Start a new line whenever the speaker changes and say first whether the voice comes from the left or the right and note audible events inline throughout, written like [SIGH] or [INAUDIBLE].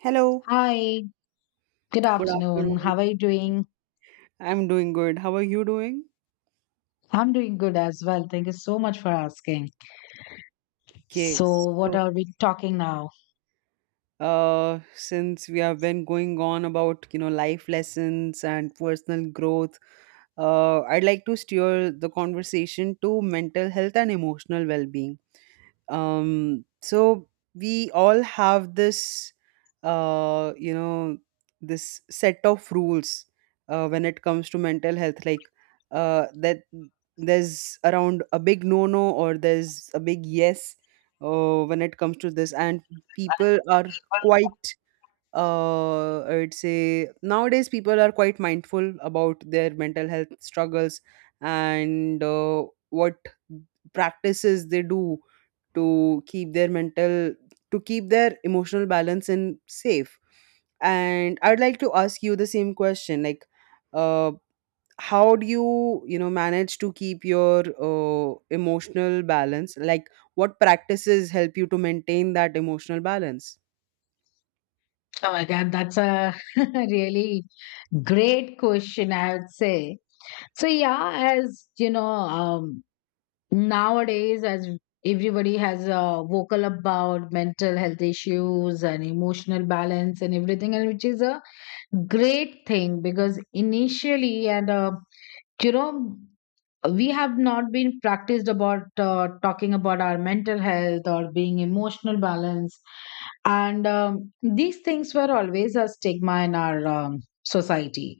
right: Hello.
left: Hi, good
right: Good
left: afternoon.
right: afternoon.
left: How are you doing?
right: I'm doing good. How are you doing?
left: I'm doing good as well. Thank you so much for asking. So,
right: Yes.
left: what
right: So,
left: are we talking now?
right: uh, since we have been going on about life lessons and personal growth, I'd like to steer the conversation to mental health and emotional well-being. So we all have this, uh, you know this set of rules when it comes to mental health, like, that there's around a big no no, or there's a big yes when it comes to this. And people are quite— I'd say nowadays people are quite mindful about their mental health struggles and what practices they do to keep their mental— to keep their emotional balance in safe. And I'd like to ask you the same question, like, uh how do you you know manage to keep your emotional balance, like what practices help you to maintain that emotional balance?
left: Oh my God, that's a [LAUGHS] really great question, I would say. So, yeah, as you know, nowadays, as everybody has vocal about mental health issues and emotional balance and everything, and which is a great thing because initially and you know we have not been practiced about talking about our mental health or being emotional balance, and these things were always a stigma in our society.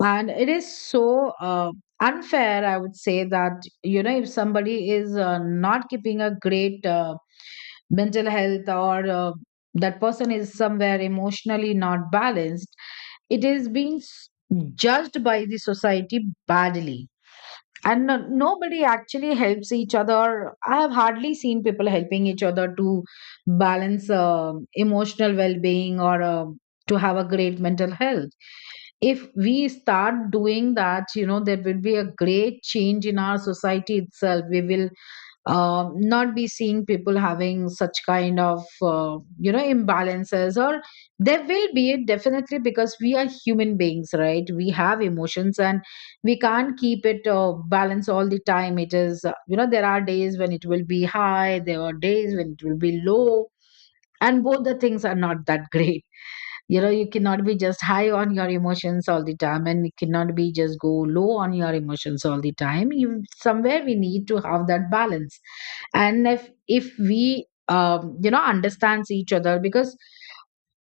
left: And it is so unfair, I would say, that you know if somebody is not keeping a great mental health, or that person is somewhere emotionally not balanced, it is being judged by the society badly. And nobody actually helps each other. I have hardly seen people helping each other to balance emotional well-being or to have a great mental health. If we start doing that, you know, there will be a great change in our society itself. We will not be seeing people having such kind of imbalances, or there will be. It definitely, because we are human beings, right? We have emotions, and we can't keep it balanced all the time. It is there are days when it will be high, there are days when it will be low, and both the things are not that [LAUGHS] great. You know, you cannot be just high on your emotions all the time, and you cannot be just go low on your emotions all the time. You, somewhere we need to have that balance. And if we you know understands each other, because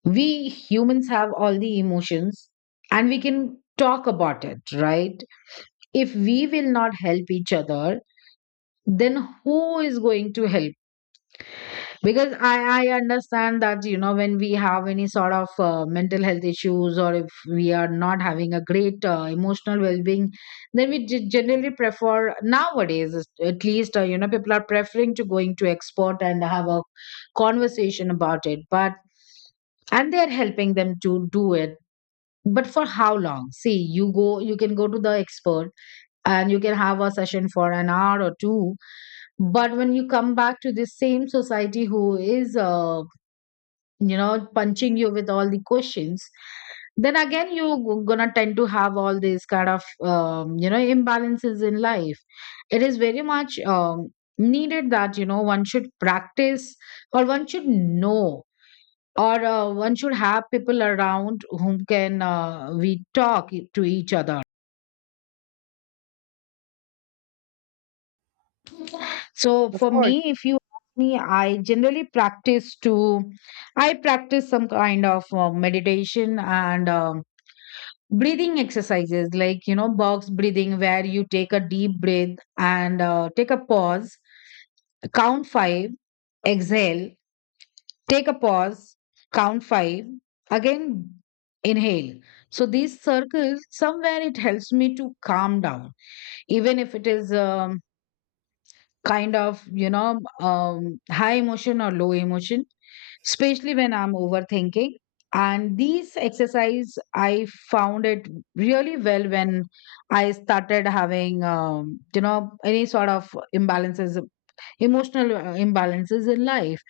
left: we humans have all the emotions, and we can talk about it, right? If we will not help each other, then who is going to help? Because I understand that, you know, when we have any sort of mental health issues, or if we are not having a great emotional well-being, then we generally prefer nowadays at least you know people are preferring to going to expert and have a conversation about it but, and they're helping them to do it. But for how long? See, you go, you can go to the expert and you can have a session for an hour or two, but when you come back to the same society who is you know punching you with all the questions, then again you're gonna tend to have all these kind of imbalances in life. It is very much needed that, you know, one should practice, or one should know, or one should have people around whom can we talk to each other. So
right: Of
left: for
right: course.
left: me, if you ask me, I generally practice to, I practice some kind of meditation and breathing exercises, like, you know, box breathing, where you take a deep breath and take a pause, count five, exhale, take a pause, count five, again, inhale. So these circles, somewhere it helps me to calm down, even if it is kind of high emotion or low emotion, especially when I'm overthinking. And these exercise, I found it really well when I started having you know any sort of imbalances, emotional imbalances in life.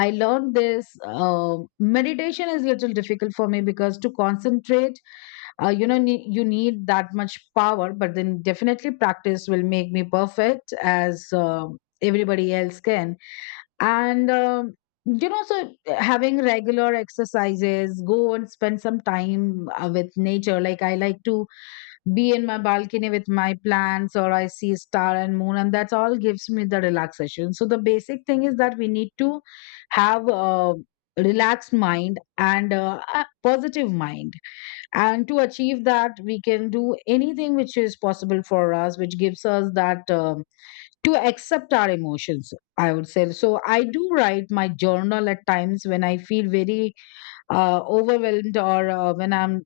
left: I learned this. Um, meditation is little difficult for me because to concentrate, you know, you need that much power. But then definitely practice will make me perfect, as everybody else can. And you know, so having regular exercises, go and spend some time with nature. Like I like to be in my balcony with my plants, or I see star and moon, and that's all gives me the relaxation. So the basic thing is that we need to have a relaxed mind and a positive mind, and to achieve that we can do anything which is possible for us, which gives us that to accept our emotions, I would say. So I do write my journal at times when I feel very overwhelmed, or when I'm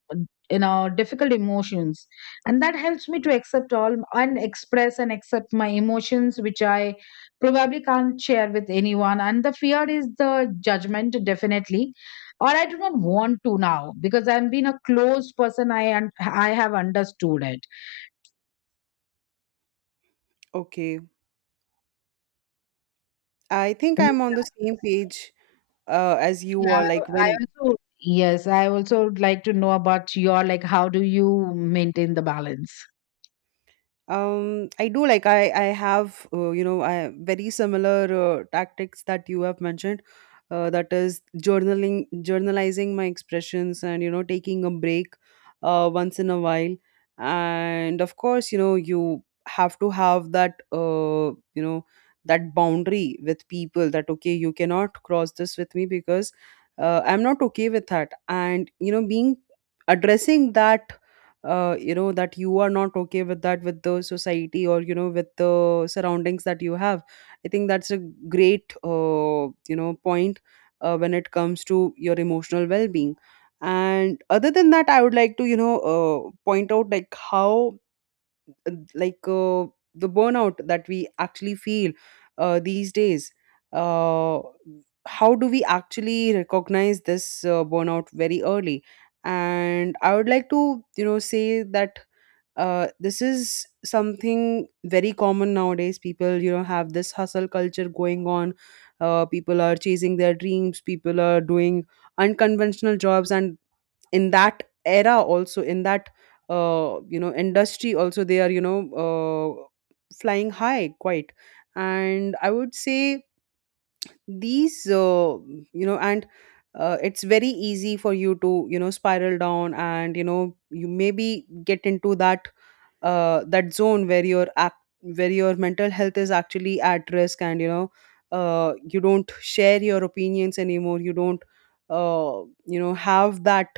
left: in a difficult emotions, and that helps me to accept all and express and accept my emotions which I probably can't share with anyone, and the fear is the judgment, definitely. Or I do not want to now, because I'm been a closed person, I and I have understood it.
right: Okay, I think
left: Mm.
right: I'm on the same page as you
left: Yeah,
right: are. Like
left: I
right: when—
left: also, yes, I also would like to know about your, like, how do you maintain the balance?
right: I do, like I have, I, very similar tactics that you have mentioned. That is journaling, journalizing my expressions, and taking a break once in a while. And of course, you have to have that, that boundary with people, that okay, you cannot cross this with me because I'm not okay with that. And being— addressing that, that you are not okay with that, with the society or with the surroundings that you have. I think that's a great, point when it comes to your emotional well-being. And other than that, I would like to point out, like how uh, like uh, the burnout that we actually feel these days. uh, how do we actually recognize this burnout very early? And I would like to say that this is something very common nowadays. People, have this hustle culture going on. People are chasing their dreams, people are doing unconventional jobs, and in that era also, in that, industry also, they are flying high quite. And I would say these, you know and it's very easy for you to spiral down, and you maybe get into that, that zone where your act— where your mental health is actually at risk. And you don't share your opinions anymore, you don't have that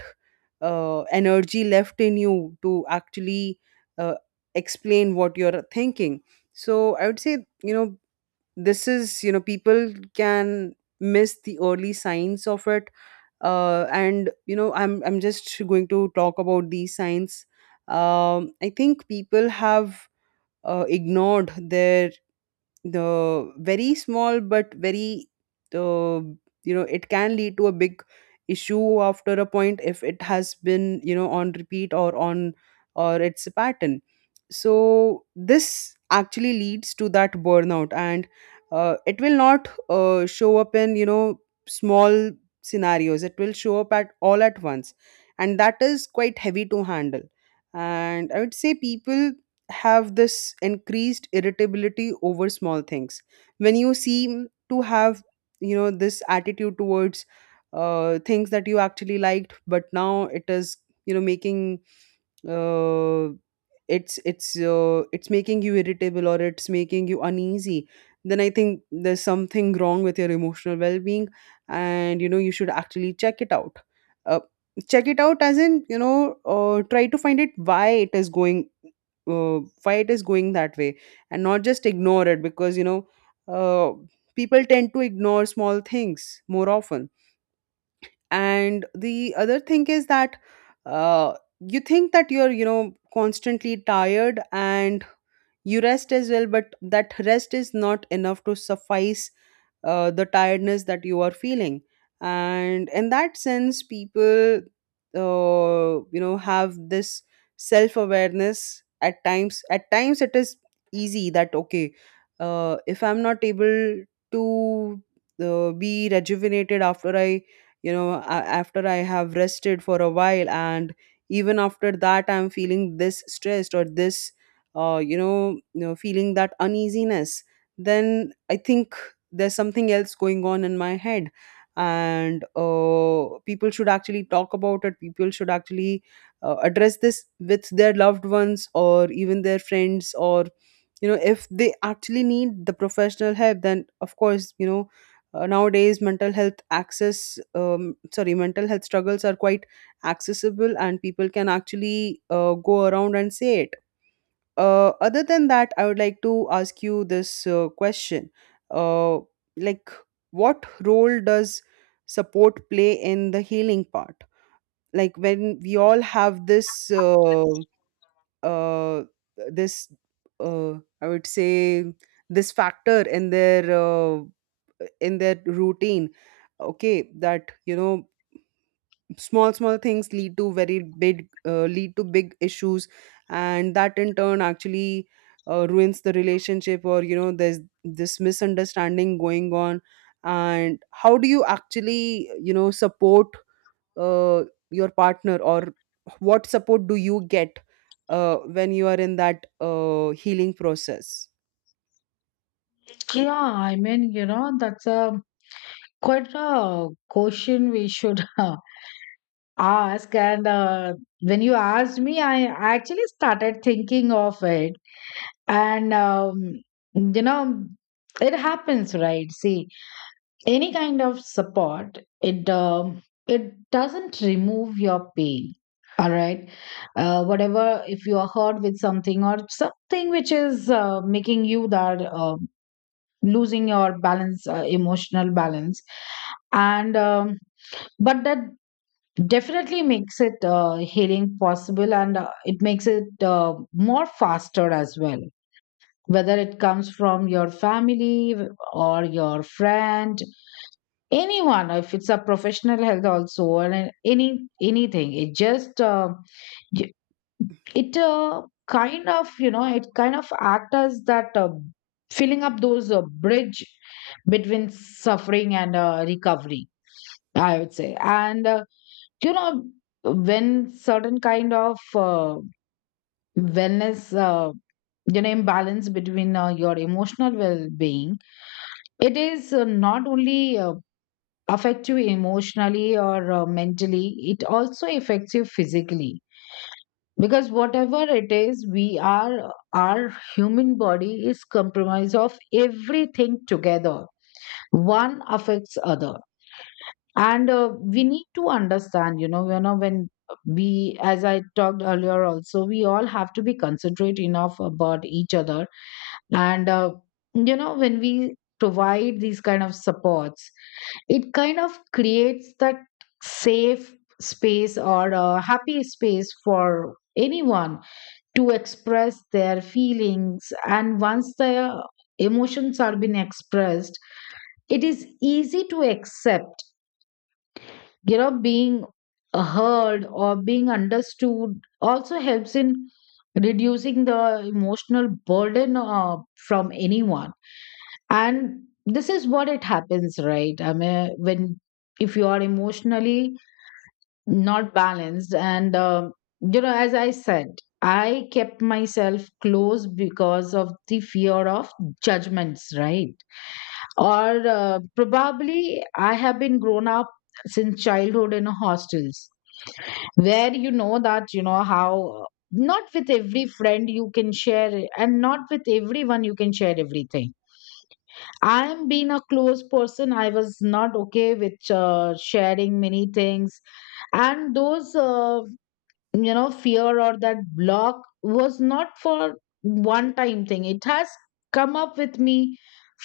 right: energy left in you to actually uh, explain what you're thinking. So I would say, you know this is— people can miss the early signs of it. And I'm— just going to talk about these signs. I think people have ignored their— the very small but very uh, it can lead to a big issue after a point, if it has been on repeat or on— or it's a pattern. So this actually leads to that burnout, and it will not show up in small scenarios, it will show up at all at once, and that is quite heavy to handle. And I would say people have this increased irritability over small things. When you seem to have this attitude towards things that you actually liked, but now it is making uh, it's making you irritable, or it's making you uneasy, then I think there's something wrong with your emotional well-being, and you should actually check it out. uh, Check it out, as in, try to find it, why it is going why it is going that way, and not just ignore it. Because uh, people tend to ignore small things more often. And the other thing is that, uh, you think that you're constantly tired, and you rest as well, but that rest is not enough to suffice the tiredness that you are feeling. And in that sense, people have this self awareness. At times, at times it is easy, that okay, if I'm not able to be rejuvenated after I— after I have rested for a while, and even after that I'm feeling this stressed or this, feeling that uneasiness, then I think there's something else going on in my head. And people should actually talk about it, people should actually address this with their loved ones, or even their friends, or if they actually need the professional help, then of course, nowadays mental health access— sorry, mental health struggles are quite accessible, and people can actually go around and say it. Other than that, I would like to ask you this question. Uh, like, what role does support play in the healing part? Like, when we all have this, uh, this, uh, I would say, this factor in their, in their routine. Okay, that small small things lead to very big— lead to big issues, and that in turn actually ruins the relationship, or there's this misunderstanding going on. And how do you actually support uh, your partner, or what support do you get when you are in that healing process?
left: Yeah, I mean, you know, that's a quite a question we should [LAUGHS] ask. And when you asked me, I actually started thinking of it. And you know, it happens, right? See, any kind of support, it it doesn't remove your pain, all right? Whatever, if you are hurt with something, or something which is making you that losing your balance, emotional balance. And but that definitely makes it healing possible, and it makes it more faster as well. Whether it comes from your family, or your friend, anyone, if it's a professional health also, or any anything, it just y- it kind of you know it kind of act as that filling up those bridge between suffering and recovery, I would say. And you know, when certain kind of uh, wellness you know imbalance between your emotional well-being, it is not only affect you emotionally, or mentally, it also affects you physically. Because whatever it is, we are, our human body is compromised of everything together. One affects other. And we need to understand, you know, you know, when we, as I talked earlier also, we all have to be considerate enough about each other. And you know, when we provide these kind of supports, it kind of creates that safe space or a happy space for anyone to express their feelings. And once their emotions are being expressed, it is easy to accept. You know, being heard or being understood also helps in reducing the emotional burden from anyone. And this is what it happens, right? I mean, when, if you are emotionally not balanced, and you know, as I said, I kept myself close because of the fear of judgments, right? Or probably, I have been grown up since childhood in hostels, where, you know that, you know how not with every friend you can share it, and not with everyone you can share everything. I am being a close person, I was not okay with sharing many things. And those you know fear, or that block, was not for one time thing. It has come up with me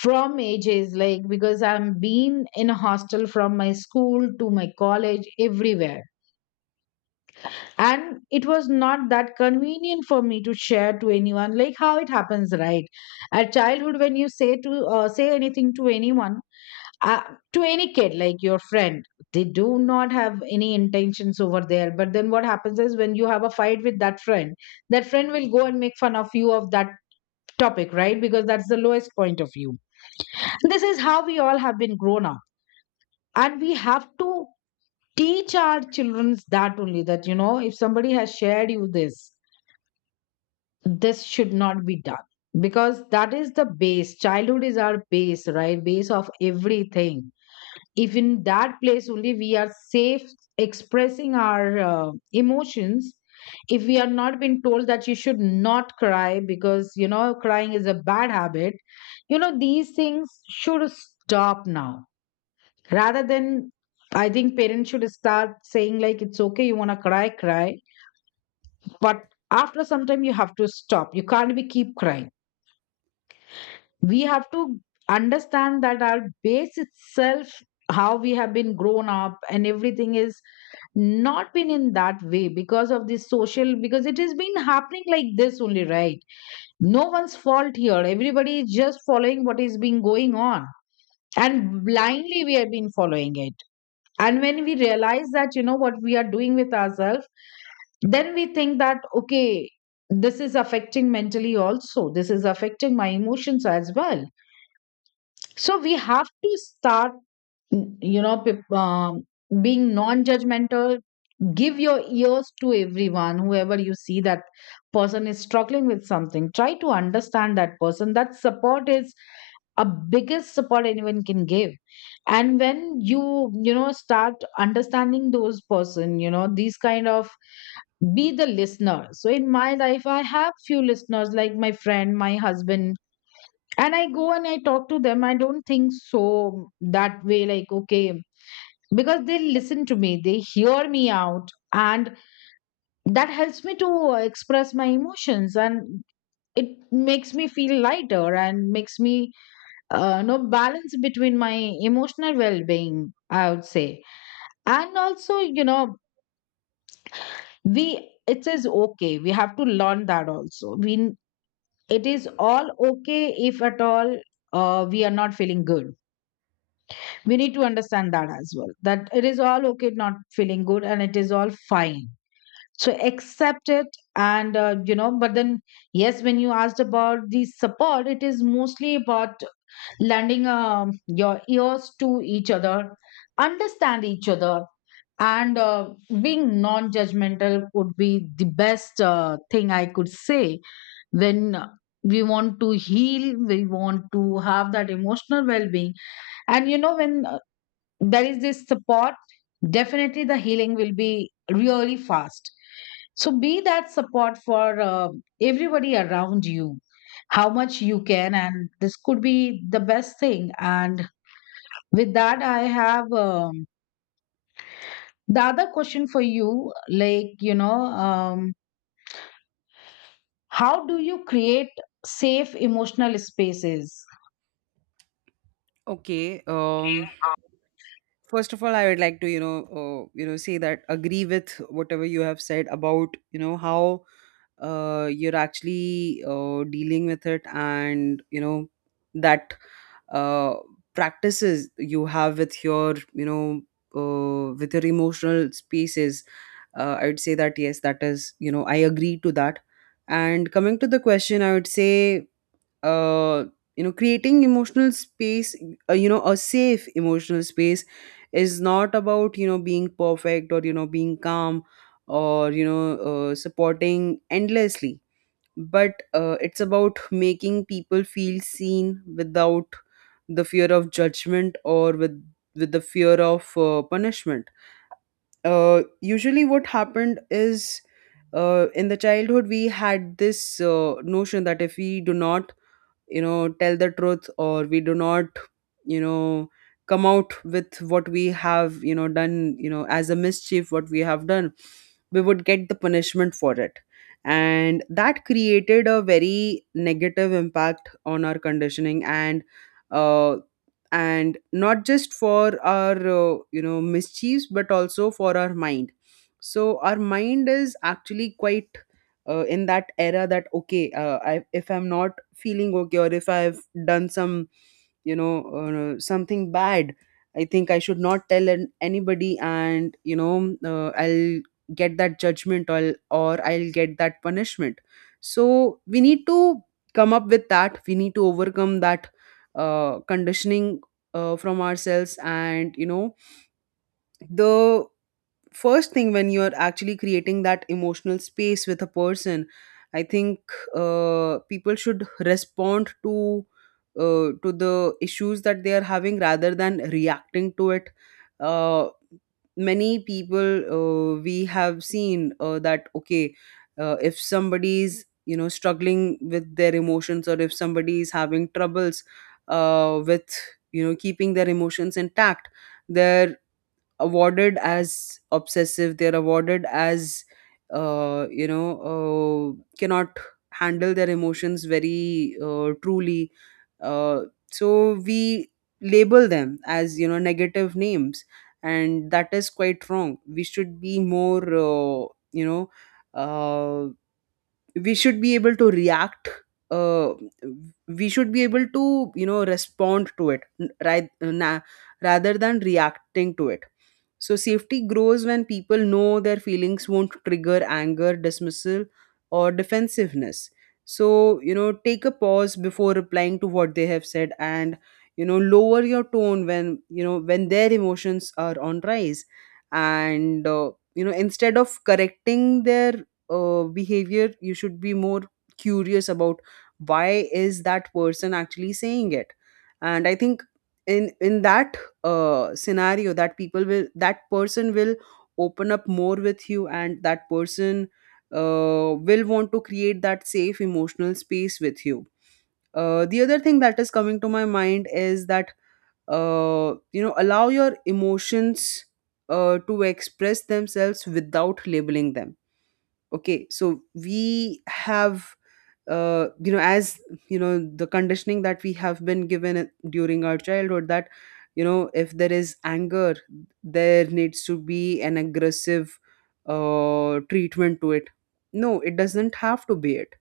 left: from ages, like, because I'm been in a hostel from my school to my college, everywhere. And it was not that convenient for me to share to anyone. Like, how it happens, right, at childhood, when you say to say anything to anyone, uh, to any kid, like your friend, they do not have any intentions over there, but then what happens is when you have a fight with that friend, that friend will go and make fun of you of that topic, right? Because that's the lowest point of view. This is how we all have been grown up. And we have to teach our children that only, that, you know, if somebody has shared you this, this should not be done, because that is the base. Childhood is our base, right? Base of everything. If in that place only we are safe expressing our emotions, if we are not been told that you should not cry because, you know, crying is a bad habit, you know, these things should stop now. Rather than, I think parents should start saying like, it's okay, you want to cry, cry, but after some time you have to stop, you can't be keep crying. We have to understand that our base itself, how we have been grown up and everything is not been in that way, because of this social, because it has been happening like this only, right? No one's fault here, everybody is just following what is being going on, and blindly we have been following it. And when we realize that, you know, what we are doing with ourselves, then we think that, okay, this is affecting mentally also, this is affecting my emotions as well. So we have to start, you know, being non-judgmental. Give your ears to everyone, whoever you see that person is struggling with something. Try to understand that person. That support is a biggest support anyone can give. And when you, start understanding those person, these kind of be the listener. So in my life, I have few listeners like my friend, my husband, and I go and I talk to them. I don't think so that way, like, okay, because they listen to me, they hear me out, and that helps me to express my emotions, and it makes me feel lighter and makes me know balance between my emotional well-being, I would say. And also, you know we it is okay. We have to learn that also. We It is all okay if at all we are not feeling good. We need to understand that as well, that it is all okay not feeling good, and it is all fine. So accept it. And you know, but then, yes, when you asked about the support, it is mostly about lending your ears to each other, understand each other, and being non-judgmental would be the best thing I could say. When we want to heal, we want to have that emotional well-being, and you know, when there is this support, definitely the healing will be really fast. So be that support for everybody around you, how much you can, and this could be the best thing. And with that, I have the other question for you, like, how do you create safe emotional spaces?
right: Okay. First of all, I would like to say that— agree with whatever you have said about how you're actually dealing with it, and that uh, practices you have with your with your emotional spaces. I would say that yes, that is, I agree to that. And coming to the question, I would say uh, creating emotional space, a safe emotional space, is not about being perfect, or being calm, or supporting endlessly, but it's about making people feel seen without the fear of judgment, or with— with the fear of punishment. Usually what happened is, in the childhood we had this notion that if we do not tell the truth, or we do not you know come out with what we have done, as a mischief, what we have done, we would get the punishment for it. And that created a very negative impact on our conditioning. And uh, and not just for our mischiefs, but also for our mind. So our mind is actually quite in that era that okay, if I'm not feeling okay, or if I've done some something bad, I think I should not tell an- anybody, and I'll get that judgment, or I'll get that punishment. So we need to come up with that, we need to overcome that conditioning from ourselves. And the first thing when you're actually creating that emotional space with a person, I think people should respond to the issues that they are having, rather than reacting to it. uh, Many people, we have seen, that okay, if somebody's struggling with their emotions, or if somebody is having troubles with keeping their emotions intact, their— awarded as obsessive, they're awarded as uh, you know cannot handle their emotions very truly. uh, so we label them as negative names, and that is quite wrong. We should be more uh, we should be able to react— uh, we should be able to respond to it, n- ri- na- rather than reacting to it. So safety grows when people know their feelings won't trigger anger, dismissal, or defensiveness. So take a pause before replying to what they have said, and lower your tone when when their emotions are on rise. And instead of correcting their behavior, you should be more curious about why is that person actually saying it. And I think in that scenario, that people will— that person will open up more with you, and that person will want to create that safe emotional space with you. The other thing that is coming to my mind is that, allow your emotions to express themselves without labeling them. Okay, so we have, you know as you know the conditioning that we have been given during our childhood, that if there is anger, there needs to be an aggressive treatment to it. No, it doesn't have to be it.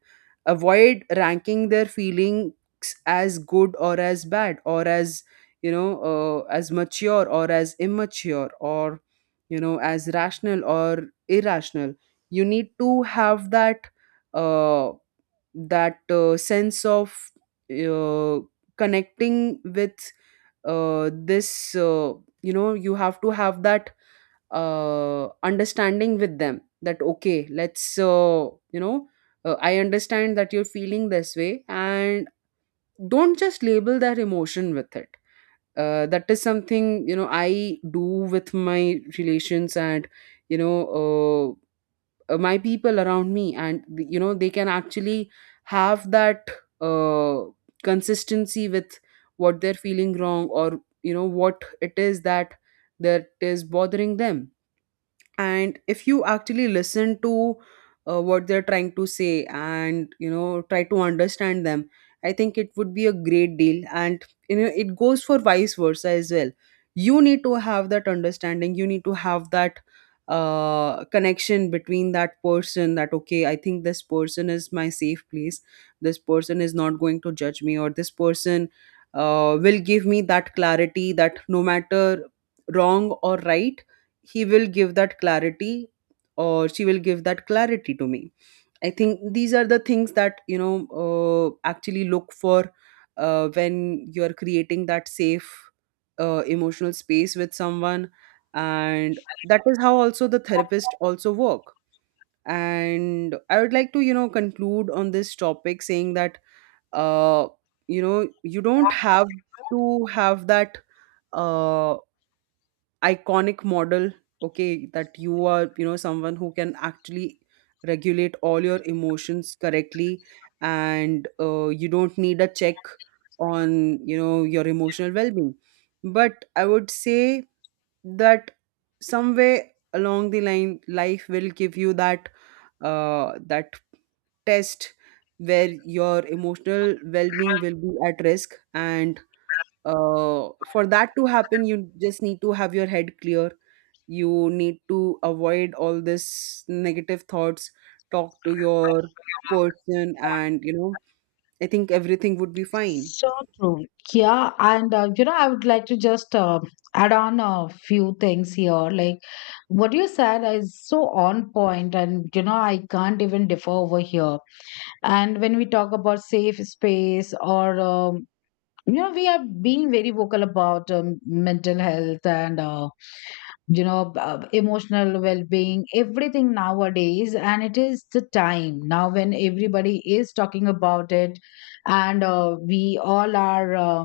right: Avoid ranking their feelings as good or as bad, or as as mature or as immature, or as rational or irrational. You need to have that uh, sense of uh, connecting with this you know you have to have that understanding with them that okay, let's you know I understand that you're feeling this way, and don't just label that emotion with it. That is something I do with my relations, and you know uh, my people around me, and they can actually have that uh, consistency with what they're feeling wrong, or what it is that— that is bothering them. And if you actually listen to what they're trying to say, and try to understand them, I think it would be a great deal. And it goes for vice versa as well. You need to have that understanding, you need to have that connection between that person, that okay, I think this person is my safe place, this person is not going to judge me, or this person will give me that clarity, that no matter wrong or right, he will give that clarity, or she will give that clarity to me. I think these are the things that actually look for when you are creating that safe emotional space with someone. And that is how also the therapist also work. And I would like to conclude on this topic saying that, uh, you don't have to have that uh, iconic model, okay, that you are someone who can actually regulate all your emotions correctly, and you don't need a check on your emotional well-being. But I would say that somewhere along the line, life will give you that uh, that test, where your emotional well-being will be at risk. And for that to happen, you just need to have your head clear, you need to avoid all this negative thoughts, talk to your person, and I think everything would be fine.
left: So true. Yeah. And you know, I would like to just add on a few things here. Like, what you said is so on point, and you know, I can't even differ over here. And when we talk about safe space, or you know, we are being very vocal about mental health and emotional well being, everything nowadays. And it is the time now when everybody is talking about it, and we all are.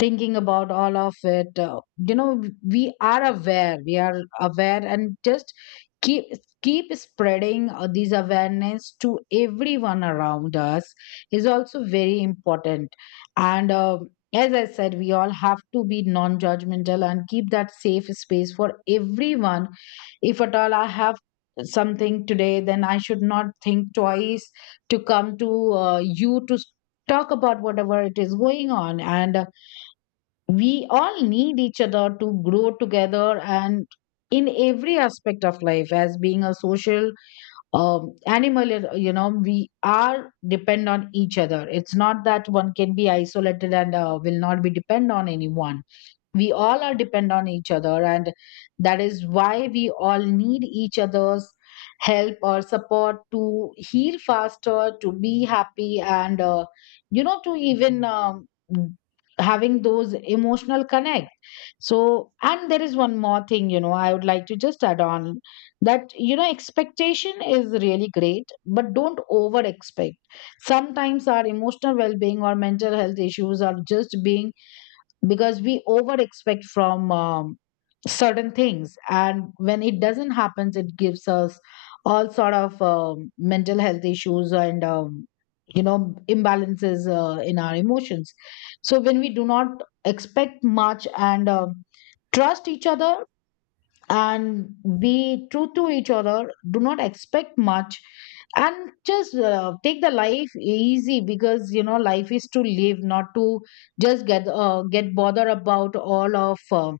left: Thinking about all of it, we are aware. We are aware. And just keep keep spreading these awareness to everyone around us is also very important. And as I said, we all have to be non judgmental and keep that safe space for everyone. If at all I have something today, then I should not think twice to come to uh, you to s- talk about whatever it is going on. And we all need each other to grow together and in every aspect of life. As being a social animal, you know, we are depend on each other. It's not that one can be isolated and will not be depend on anyone. We all are depend on each other, and that is why we all need each other's help or support to heal faster, to be happy, and you know, to even having those emotional connect. So, and there is one more thing, you know, I would like to just add on, that you know, expectation is really great, but don't over expect. Sometimes our emotional well-being or mental health issues are just being because we over expect from certain things, and when it doesn't happen, it gives us all sort of mental health issues, and you know, imbalances in our emotions. So when we do not expect much and trust each other, and be true to each other, do not expect much, and just take the life easy, because you know, life is to live, not to just get bothered about all of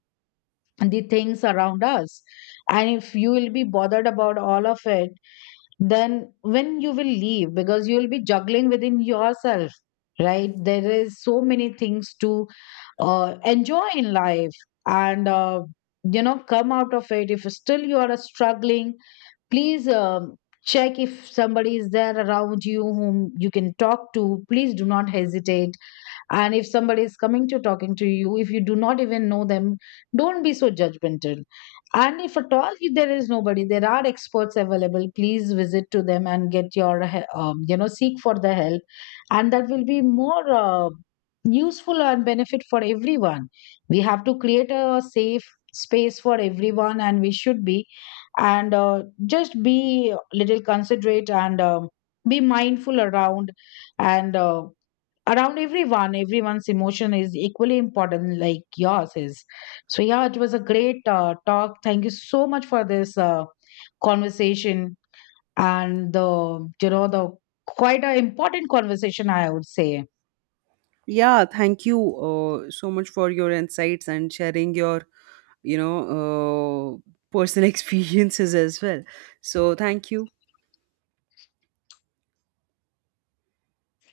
left: the things around us. And if you will be bothered about all of it, then when you will leave, because you'll be juggling within yourself, right? There is so many things to enjoy in life. And you know, come out of it. If still you are struggling, please check if somebody is there around you whom you can talk to. Please do not hesitate. And if somebody is coming to talking to you, if you do not even know them, don't be so judgmental. And if at all there is nobody, there are experts available. Please visit to them and get your, you know, seek for the help, and that will be more useful and benefit for everyone. We have to create a safe space for everyone, and we should be, and just be little considerate and be mindful around, and. Around everyone. Everyone's emotion is equally important like yours is. So yeah, it was a great talk. Thank you so much for this conversation, and the you know the quite a important conversation, I would say.
right: Yeah, thank you so much for your insights and sharing your you know uh, personal [LAUGHS] experiences as well. So thank you.